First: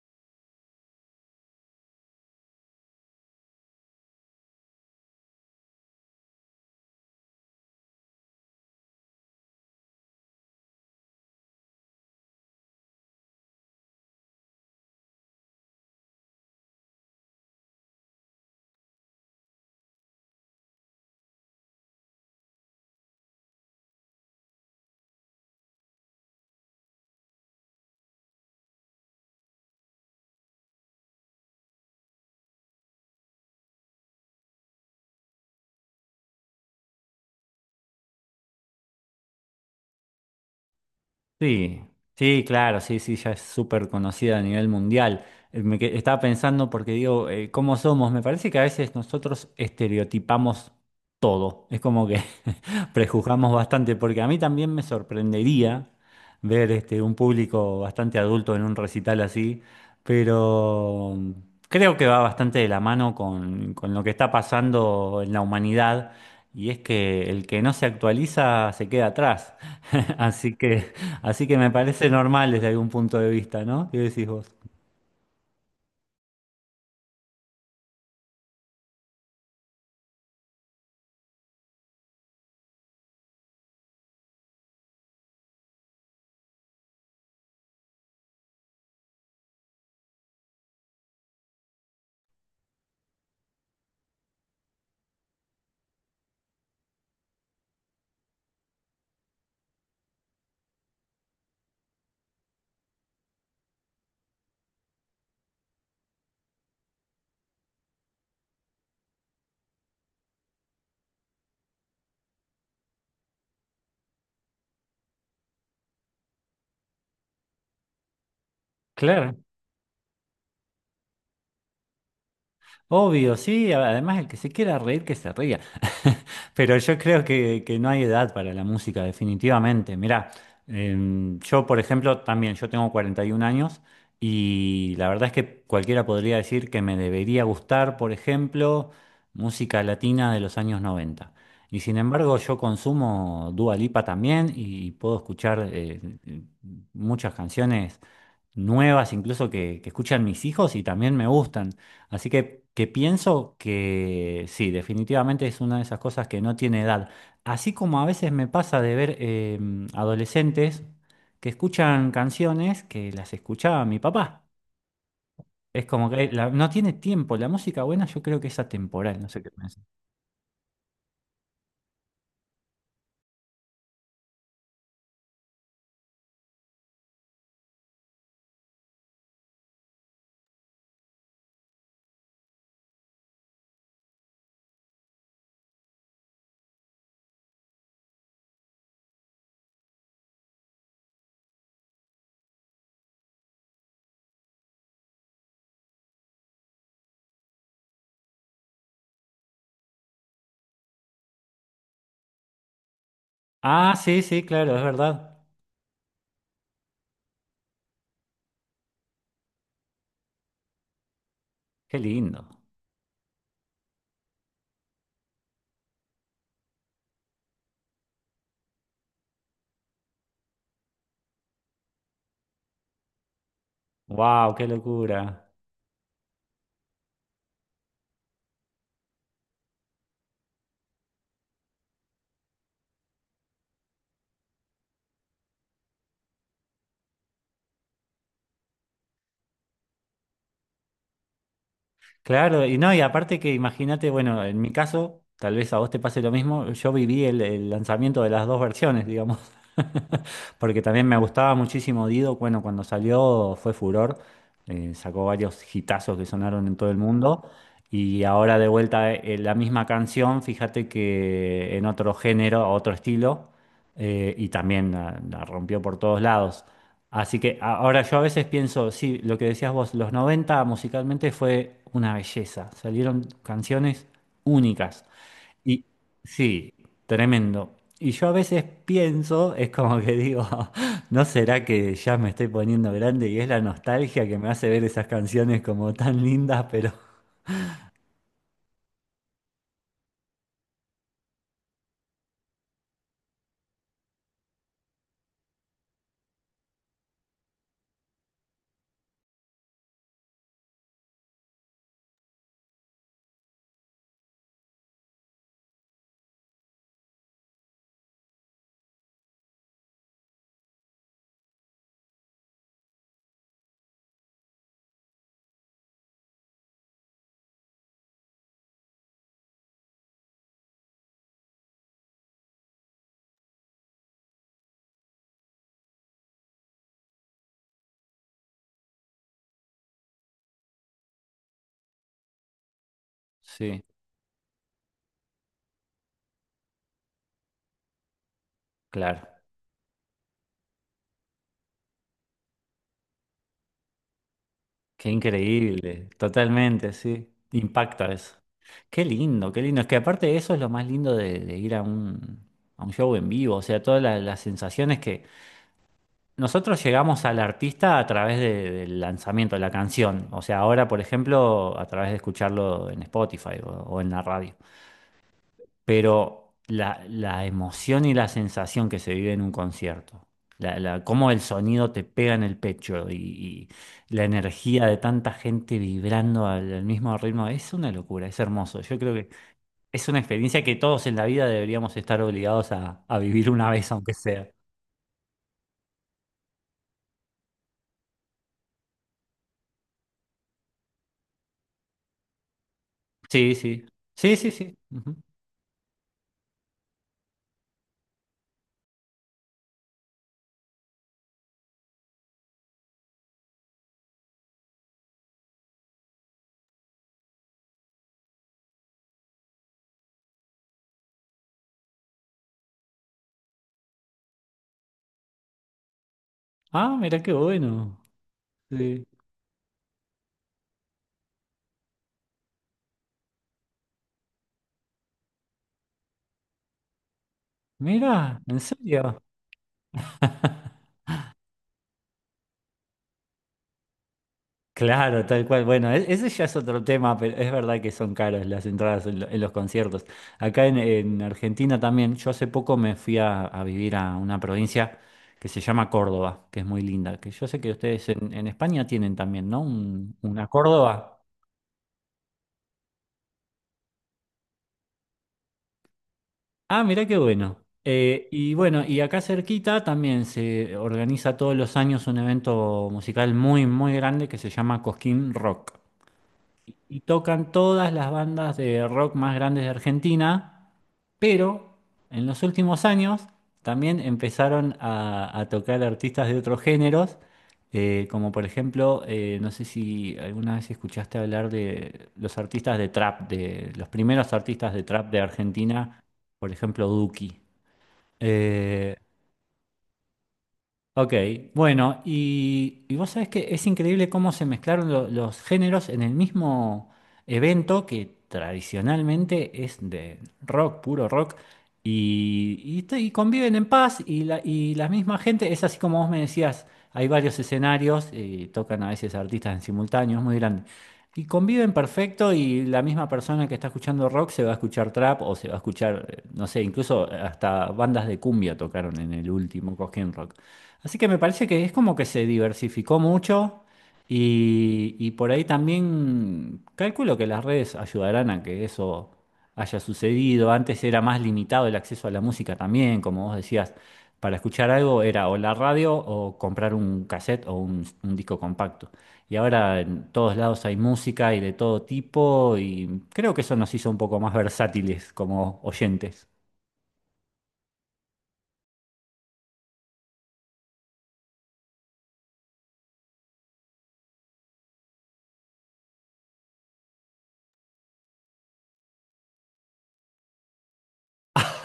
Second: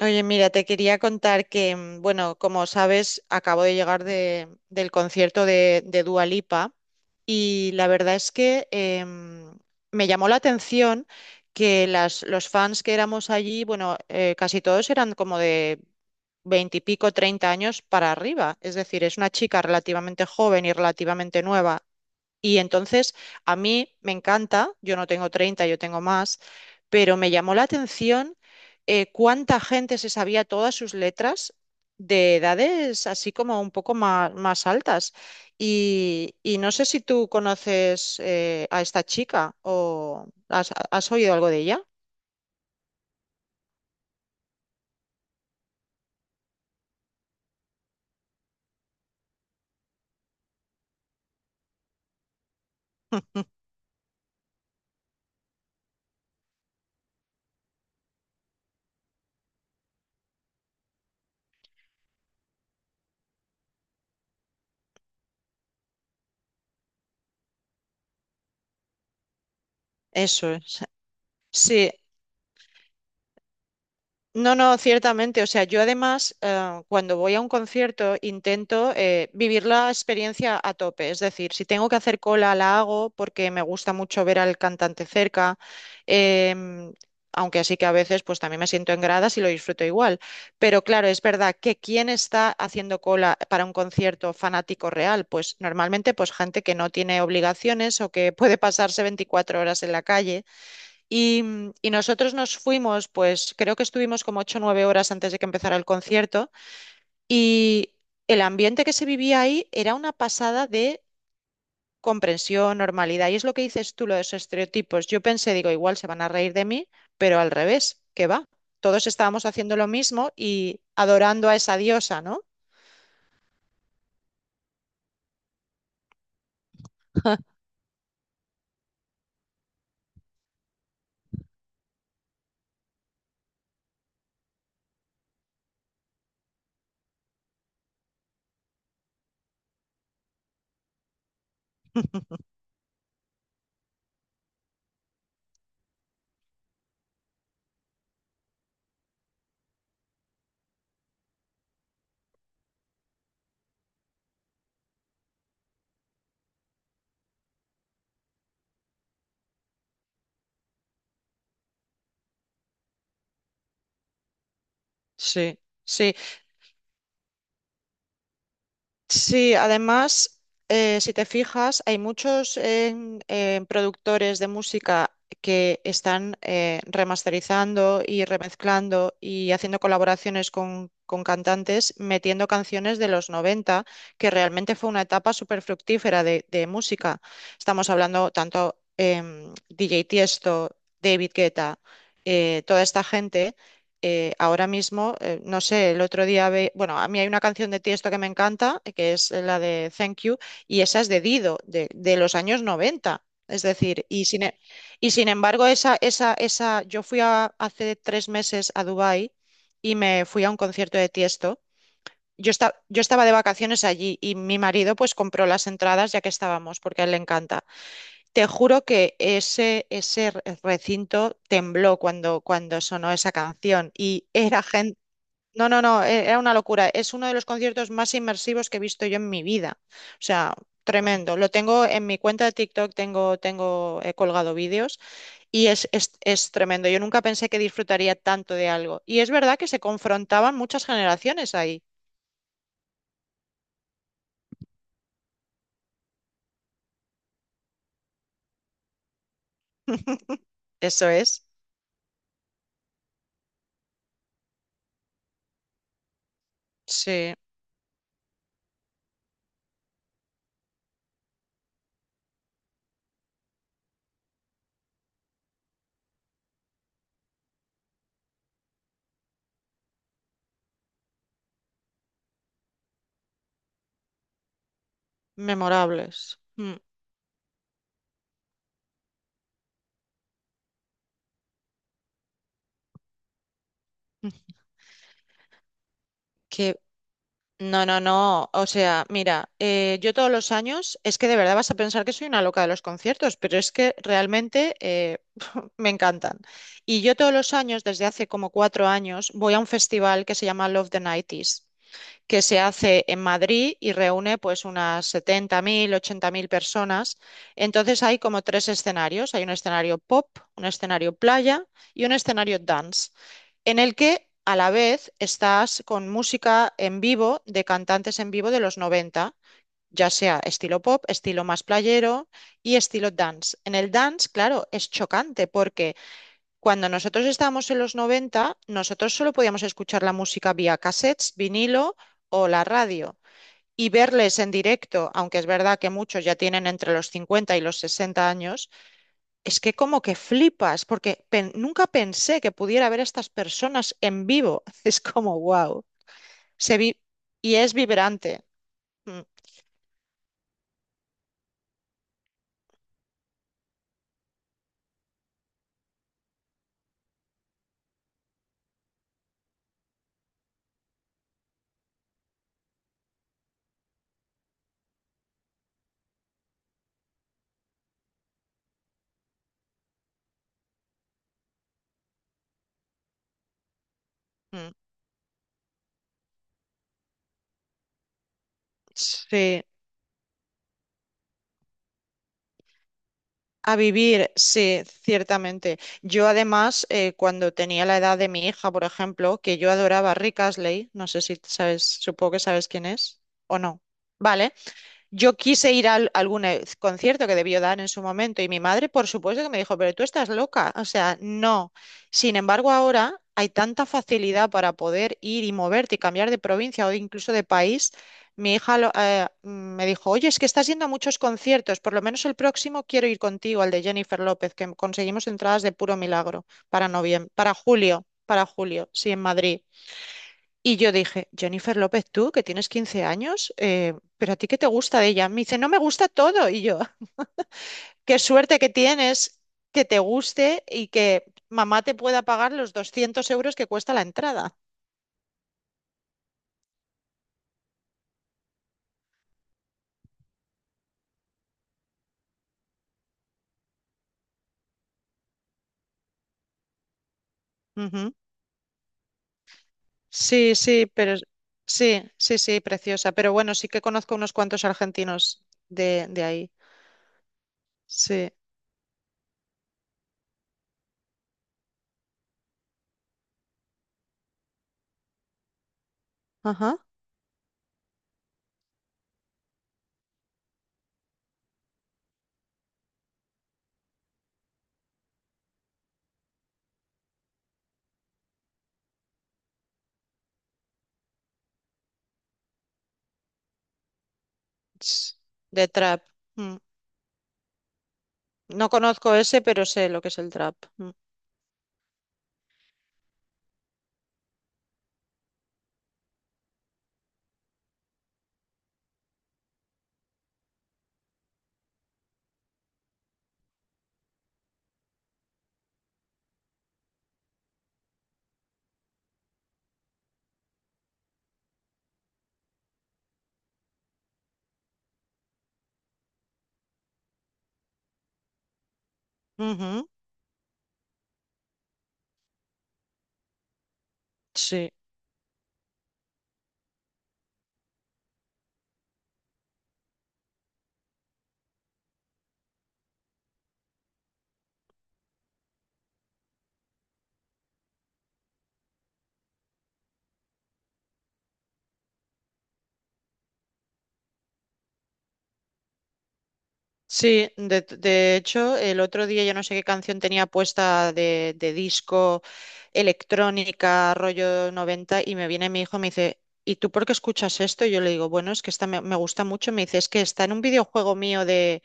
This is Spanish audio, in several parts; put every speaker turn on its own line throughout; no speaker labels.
Oye, mira, te quería contar que, bueno, como sabes, acabo de llegar del concierto de Dua Lipa y la verdad es que me llamó la atención que los fans que éramos allí, bueno, casi todos eran como de veintipico, 30 años para arriba. Es decir, es una chica relativamente joven y relativamente nueva y entonces a mí me encanta, yo no tengo 30, yo tengo más, pero me llamó la atención cuánta gente se sabía todas sus letras de edades así como un poco más altas. Y no sé si tú conoces a esta chica o has oído algo de
Sí,
ella.
sí, claro, sí, sí, ya es súper conocida a nivel mundial. Estaba pensando porque digo, ¿cómo somos? Me parece que a veces nosotros estereotipamos todo. Es como que prejuzgamos bastante, porque a mí también me sorprendería ver un público bastante adulto en un recital así, pero creo que va bastante de la mano con lo que está pasando en la humanidad, y es que el que no se actualiza se queda atrás.
Eso
Así
es.
que... Así que me
Sí.
parece normal desde algún punto de vista, ¿no? ¿Qué decís vos?
No, no, ciertamente. O sea, yo además, cuando voy a un concierto, intento vivir la experiencia a tope. Es decir, si tengo que hacer cola, la hago porque me gusta mucho ver al cantante cerca. em, aunque así que a veces, pues también me siento en gradas y lo disfruto igual. Pero claro, es verdad que quién está haciendo cola para un concierto fanático real, pues normalmente, pues gente que no tiene obligaciones o que puede pasarse 24 horas en la calle. Y nosotros nos fuimos, pues creo que estuvimos como ocho o 9 horas antes de que empezara el concierto y el ambiente que se vivía ahí era una pasada de comprensión, normalidad. Y es lo que dices tú, lo de los estereotipos. Yo pensé, digo, igual se van a reír de mí, pero al revés, qué va. Todos
Claro.
estábamos haciendo lo mismo y adorando a esa diosa, ¿no?
Obvio, sí, además el que se quiera reír, que se ría. Pero yo creo que no hay edad para la música, definitivamente. Mirá, yo, por ejemplo, también, yo tengo 41 años y la verdad es que cualquiera podría decir que me debería gustar, por ejemplo, música latina de los años 90. Y sin embargo, yo consumo Dua Lipa también y puedo escuchar muchas canciones nuevas, incluso que escuchan mis hijos y también me gustan. Así que pienso que sí, definitivamente es una de esas cosas que no tiene edad. Así como a veces me pasa de ver adolescentes que escuchan canciones que las escuchaba mi papá.
Sí,
Es como
sí,
que no tiene tiempo. La música buena yo creo que es atemporal, no sé qué
sí.
piensas.
Además, si te fijas, hay muchos productores de música que están remasterizando y remezclando y haciendo colaboraciones con cantantes, metiendo canciones de los 90, que realmente fue una etapa súper fructífera de música. Estamos hablando tanto DJ Tiesto, David Guetta, toda esta gente. Ahora mismo, no sé, el otro día, ve, bueno, a mí hay una canción de Tiesto que me encanta, que es la de Thank You, y esa es de Dido, de los años noventa. Es
Ah,
decir,
sí, sí, claro, es
y sin
verdad.
embargo, esa, yo hace 3 meses a Dubái y me fui a un concierto de Tiesto.
Qué lindo.
Yo estaba de vacaciones allí y mi marido pues compró las entradas ya que estábamos, porque a él le encanta. Te juro que ese recinto tembló cuando sonó esa canción y
Wow,
era
qué
gente...
locura.
No, no, no, era una locura. Es uno de los conciertos más inmersivos que he visto yo en mi vida. O sea, tremendo. Lo tengo en mi cuenta de TikTok, he colgado vídeos y es tremendo. Yo nunca pensé que disfrutaría tanto de algo. Y es verdad que se confrontaban muchas generaciones ahí.
Claro, y no, y aparte que imagínate, bueno, en mi caso, tal vez a vos te pase lo mismo, yo viví el lanzamiento de las dos versiones, digamos, porque también
Eso
me
es.
gustaba muchísimo Dido, bueno, cuando salió fue furor, sacó varios hitazos que sonaron en todo el
Sí,
mundo, y ahora de vuelta la misma canción, fíjate que en otro género, otro estilo, y también la rompió por todos lados. Así que ahora yo a veces pienso, sí, lo que decías vos, los 90 musicalmente fue una belleza, salieron canciones únicas. Y
memorables.
sí,
Mm.
tremendo. Y yo a veces pienso, es como que digo, ¿no será que ya me estoy poniendo grande y es la nostalgia que me hace ver esas canciones como tan lindas,
Qué
pero
No, no, no. O sea, mira, yo todos los años, es que de verdad vas a pensar que soy una loca de los conciertos, pero es que realmente me encantan. Y yo todos los años, desde hace como 4 años, voy a un festival que se llama Love the 90 que se hace en Madrid y reúne pues unas 70.000 80.000 personas. Entonces hay como tres escenarios. Hay un escenario pop, un escenario playa y un escenario dance, en el que a la vez estás con música en vivo de cantantes en vivo de los 90, ya sea estilo pop, estilo más playero y estilo dance. En el dance, claro, es chocante porque... Cuando nosotros estábamos en los 90, nosotros solo podíamos escuchar la música vía cassettes, vinilo o la radio
sí,
y verles en directo, aunque es verdad que muchos ya tienen entre los 50 y los 60 años,
claro.
es que como que flipas, porque nunca pensé que pudiera ver a estas personas en vivo. Es
Qué
como, wow,
increíble,
se vi
totalmente, sí.
y es
Impacta
vibrante.
eso. Qué
Mm.
lindo, qué lindo. Es que aparte eso es lo más lindo de ir a un show en vivo, o sea, todas las sensaciones que nosotros llegamos al artista a través del lanzamiento de la canción, o sea, ahora, por ejemplo, a través de escucharlo en Spotify o en la radio, pero la emoción y la sensación que se vive en un concierto, cómo el sonido te pega en el pecho y la
Mm.
energía de tanta gente vibrando al mismo ritmo, es una locura, es hermoso. Yo creo que
Sí.
es una experiencia que todos en la vida deberíamos estar obligados a vivir una
A
vez, aunque
vivir,
sea.
sí, ciertamente. Yo además, cuando tenía la edad de mi hija, por ejemplo, que yo adoraba a Rick Astley, no sé si sabes, supongo que sabes quién es
Sí,
o no.
sí. Sí, sí,
Vale,
sí. Ujú.
yo quise ir a algún concierto que debió dar en su momento y mi madre, por supuesto, que me dijo, pero tú estás loca, o sea, no. Sin embargo, ahora hay tanta facilidad para poder ir y moverte y cambiar de provincia o incluso de país. Mi hija me dijo, oye, es que estás yendo a muchos conciertos, por lo menos el próximo quiero ir contigo, al de Jennifer López, que conseguimos entradas de puro milagro para
Ah, mira
noviem-
qué
para
bueno.
julio,
Sí.
sí, en Madrid. Y yo dije, Jennifer López, tú que tienes 15 años, ¿pero a ti qué te gusta de ella? Me dice, no, me gusta todo. Y yo, qué
Mira,
suerte
¿en
que
serio?
tienes que te guste y que mamá te pueda pagar los 200 euros que cuesta la entrada.
Claro, tal cual. Bueno, ese ya es otro tema, pero es verdad que son caras las entradas en los conciertos. Acá en Argentina también, yo hace poco me fui a vivir a una provincia que se llama Córdoba, que es muy linda, que yo sé que ustedes
Ujú.
en España tienen también, ¿no? Una
Sí, sí, pero
Córdoba.
sí, sí, sí, preciosa. Pero bueno, sí que conozco unos cuantos argentinos de ahí.
Ah, mirá qué bueno.
Sí,
Y bueno, y acá cerquita también se organiza todos los años un evento musical muy, muy grande que se llama Cosquín Rock.
ajá.
Y tocan todas las bandas de rock más grandes de Argentina, pero en los últimos años también empezaron a tocar artistas de otros géneros, como por ejemplo, no sé si alguna vez escuchaste hablar de los artistas de trap, de los primeros artistas de trap
Ts-
de
De
Argentina,
trap.
por
Mm.
ejemplo, Duki.
No
Eh,
conozco ese, pero sé lo que es el trap. Mm.
Ok, bueno, y vos sabés que es increíble cómo se mezclaron los géneros en el mismo evento que tradicionalmente es de rock, puro rock, y conviven en paz y la misma gente, es así como vos me decías, hay varios escenarios, tocan a veces artistas en simultáneo, es muy grande, y conviven perfecto y la misma persona que está escuchando rock se va a escuchar trap o se va a escuchar, no sé, incluso hasta bandas de cumbia tocaron en el último
Ujú.
Cosquín Rock. Así que me parece que es como que se diversificó mucho
Sí.
y por ahí también calculo que las redes ayudarán a que eso haya sucedido. Antes era más limitado el acceso a la música también, como vos decías, para escuchar algo era o la radio o comprar un cassette o un disco compacto. Y ahora en todos lados hay música y de todo tipo y creo que eso nos hizo un poco más versátiles como oyentes.
Sí, de hecho, el otro día yo no sé qué canción tenía puesta de disco, electrónica, rollo 90 y me viene mi hijo y me dice, ¿y tú por qué escuchas esto? Y yo le digo, bueno, es que esta me gusta mucho. Me dice, es que está en un videojuego mío de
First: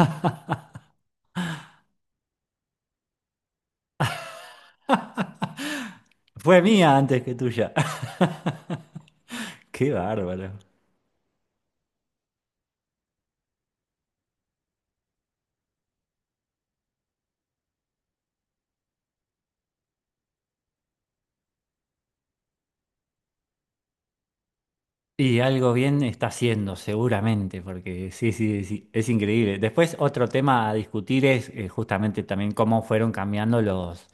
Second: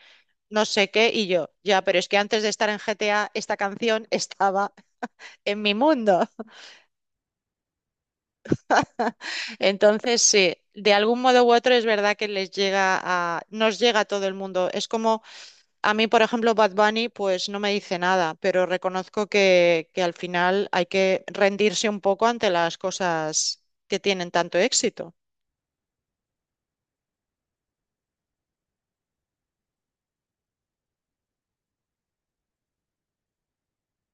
no sé qué, y yo, ya, pero es que antes de estar en GTA, esta canción estaba en mi mundo.
Fue mía antes que tuya. Qué
Entonces,
bárbaro.
sí, de algún modo u otro es verdad que les llega a, nos llega a todo el mundo. Es como A mí, por ejemplo, Bad Bunny, pues no me dice nada, pero reconozco que al final hay que rendirse un poco ante las cosas que tienen tanto éxito,
Y algo bien está haciendo, seguramente, porque sí, sí, sí, es increíble. Después, otro tema a discutir es justamente también cómo fueron cambiando los,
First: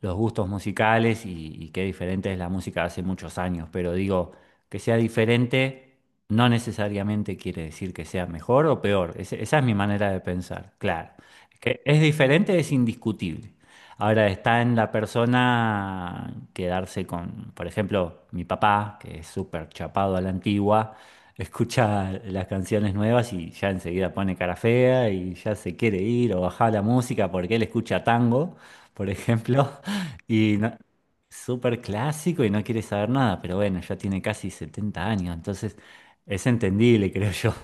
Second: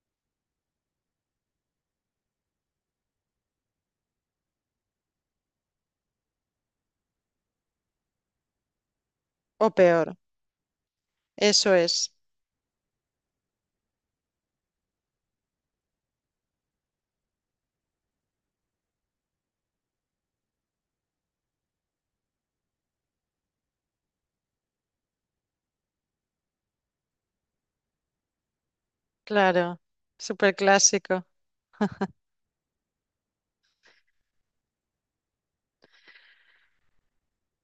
los gustos musicales y qué diferente es la música de hace muchos años, pero digo, que sea diferente no necesariamente quiere decir que sea mejor o peor. Esa es
o
mi manera
peor.
de pensar, claro.
Eso
Que es
es,
diferente es indiscutible. Ahora está en la persona quedarse con, por ejemplo, mi papá, que es súper chapado a la antigua, escucha las canciones nuevas y ya enseguida pone cara fea y ya se quiere ir o bajar la música porque él escucha tango, por ejemplo.
claro, súper
Y no,
clásico.
súper clásico y no quiere saber nada, pero bueno, ya tiene casi 70 años, entonces es entendible, creo yo.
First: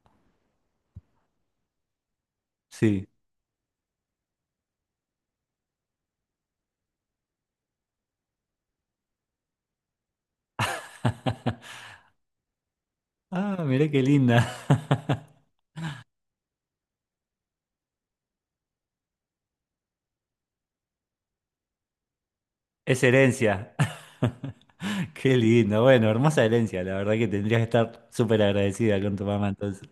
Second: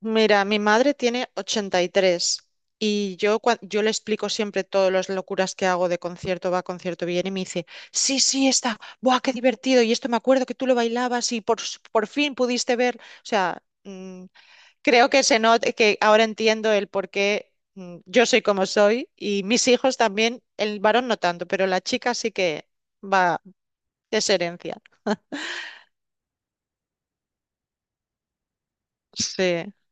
Mira, mi madre tiene 83 y tres
Sí.
y yo, yo le explico siempre todas las locuras que hago de concierto, va, concierto viene y me dice, sí, sí, está, ¡buah, qué divertido! Y esto me acuerdo que tú lo bailabas y por fin pudiste ver, o
Ah,
sea,
mirá qué linda.
creo que se not- que ahora entiendo el por qué, yo soy como soy y mis hijos también, el varón no tanto, pero la chica sí que
Es
va,
herencia.
es herencia.
Qué lindo. Bueno, hermosa herencia. La verdad que tendrías que estar súper agradecida con tu mamá
Sí,
entonces.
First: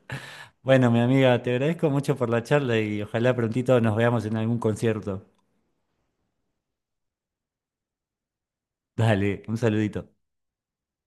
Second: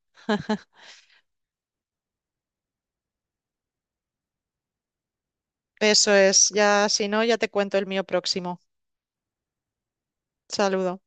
Bueno, mi amiga, te agradezco mucho por la charla y ojalá prontito nos veamos en algún concierto.
eso es. Ya, si no, ya te cuento el mío próximo.
Dale, un saludito.
Saludo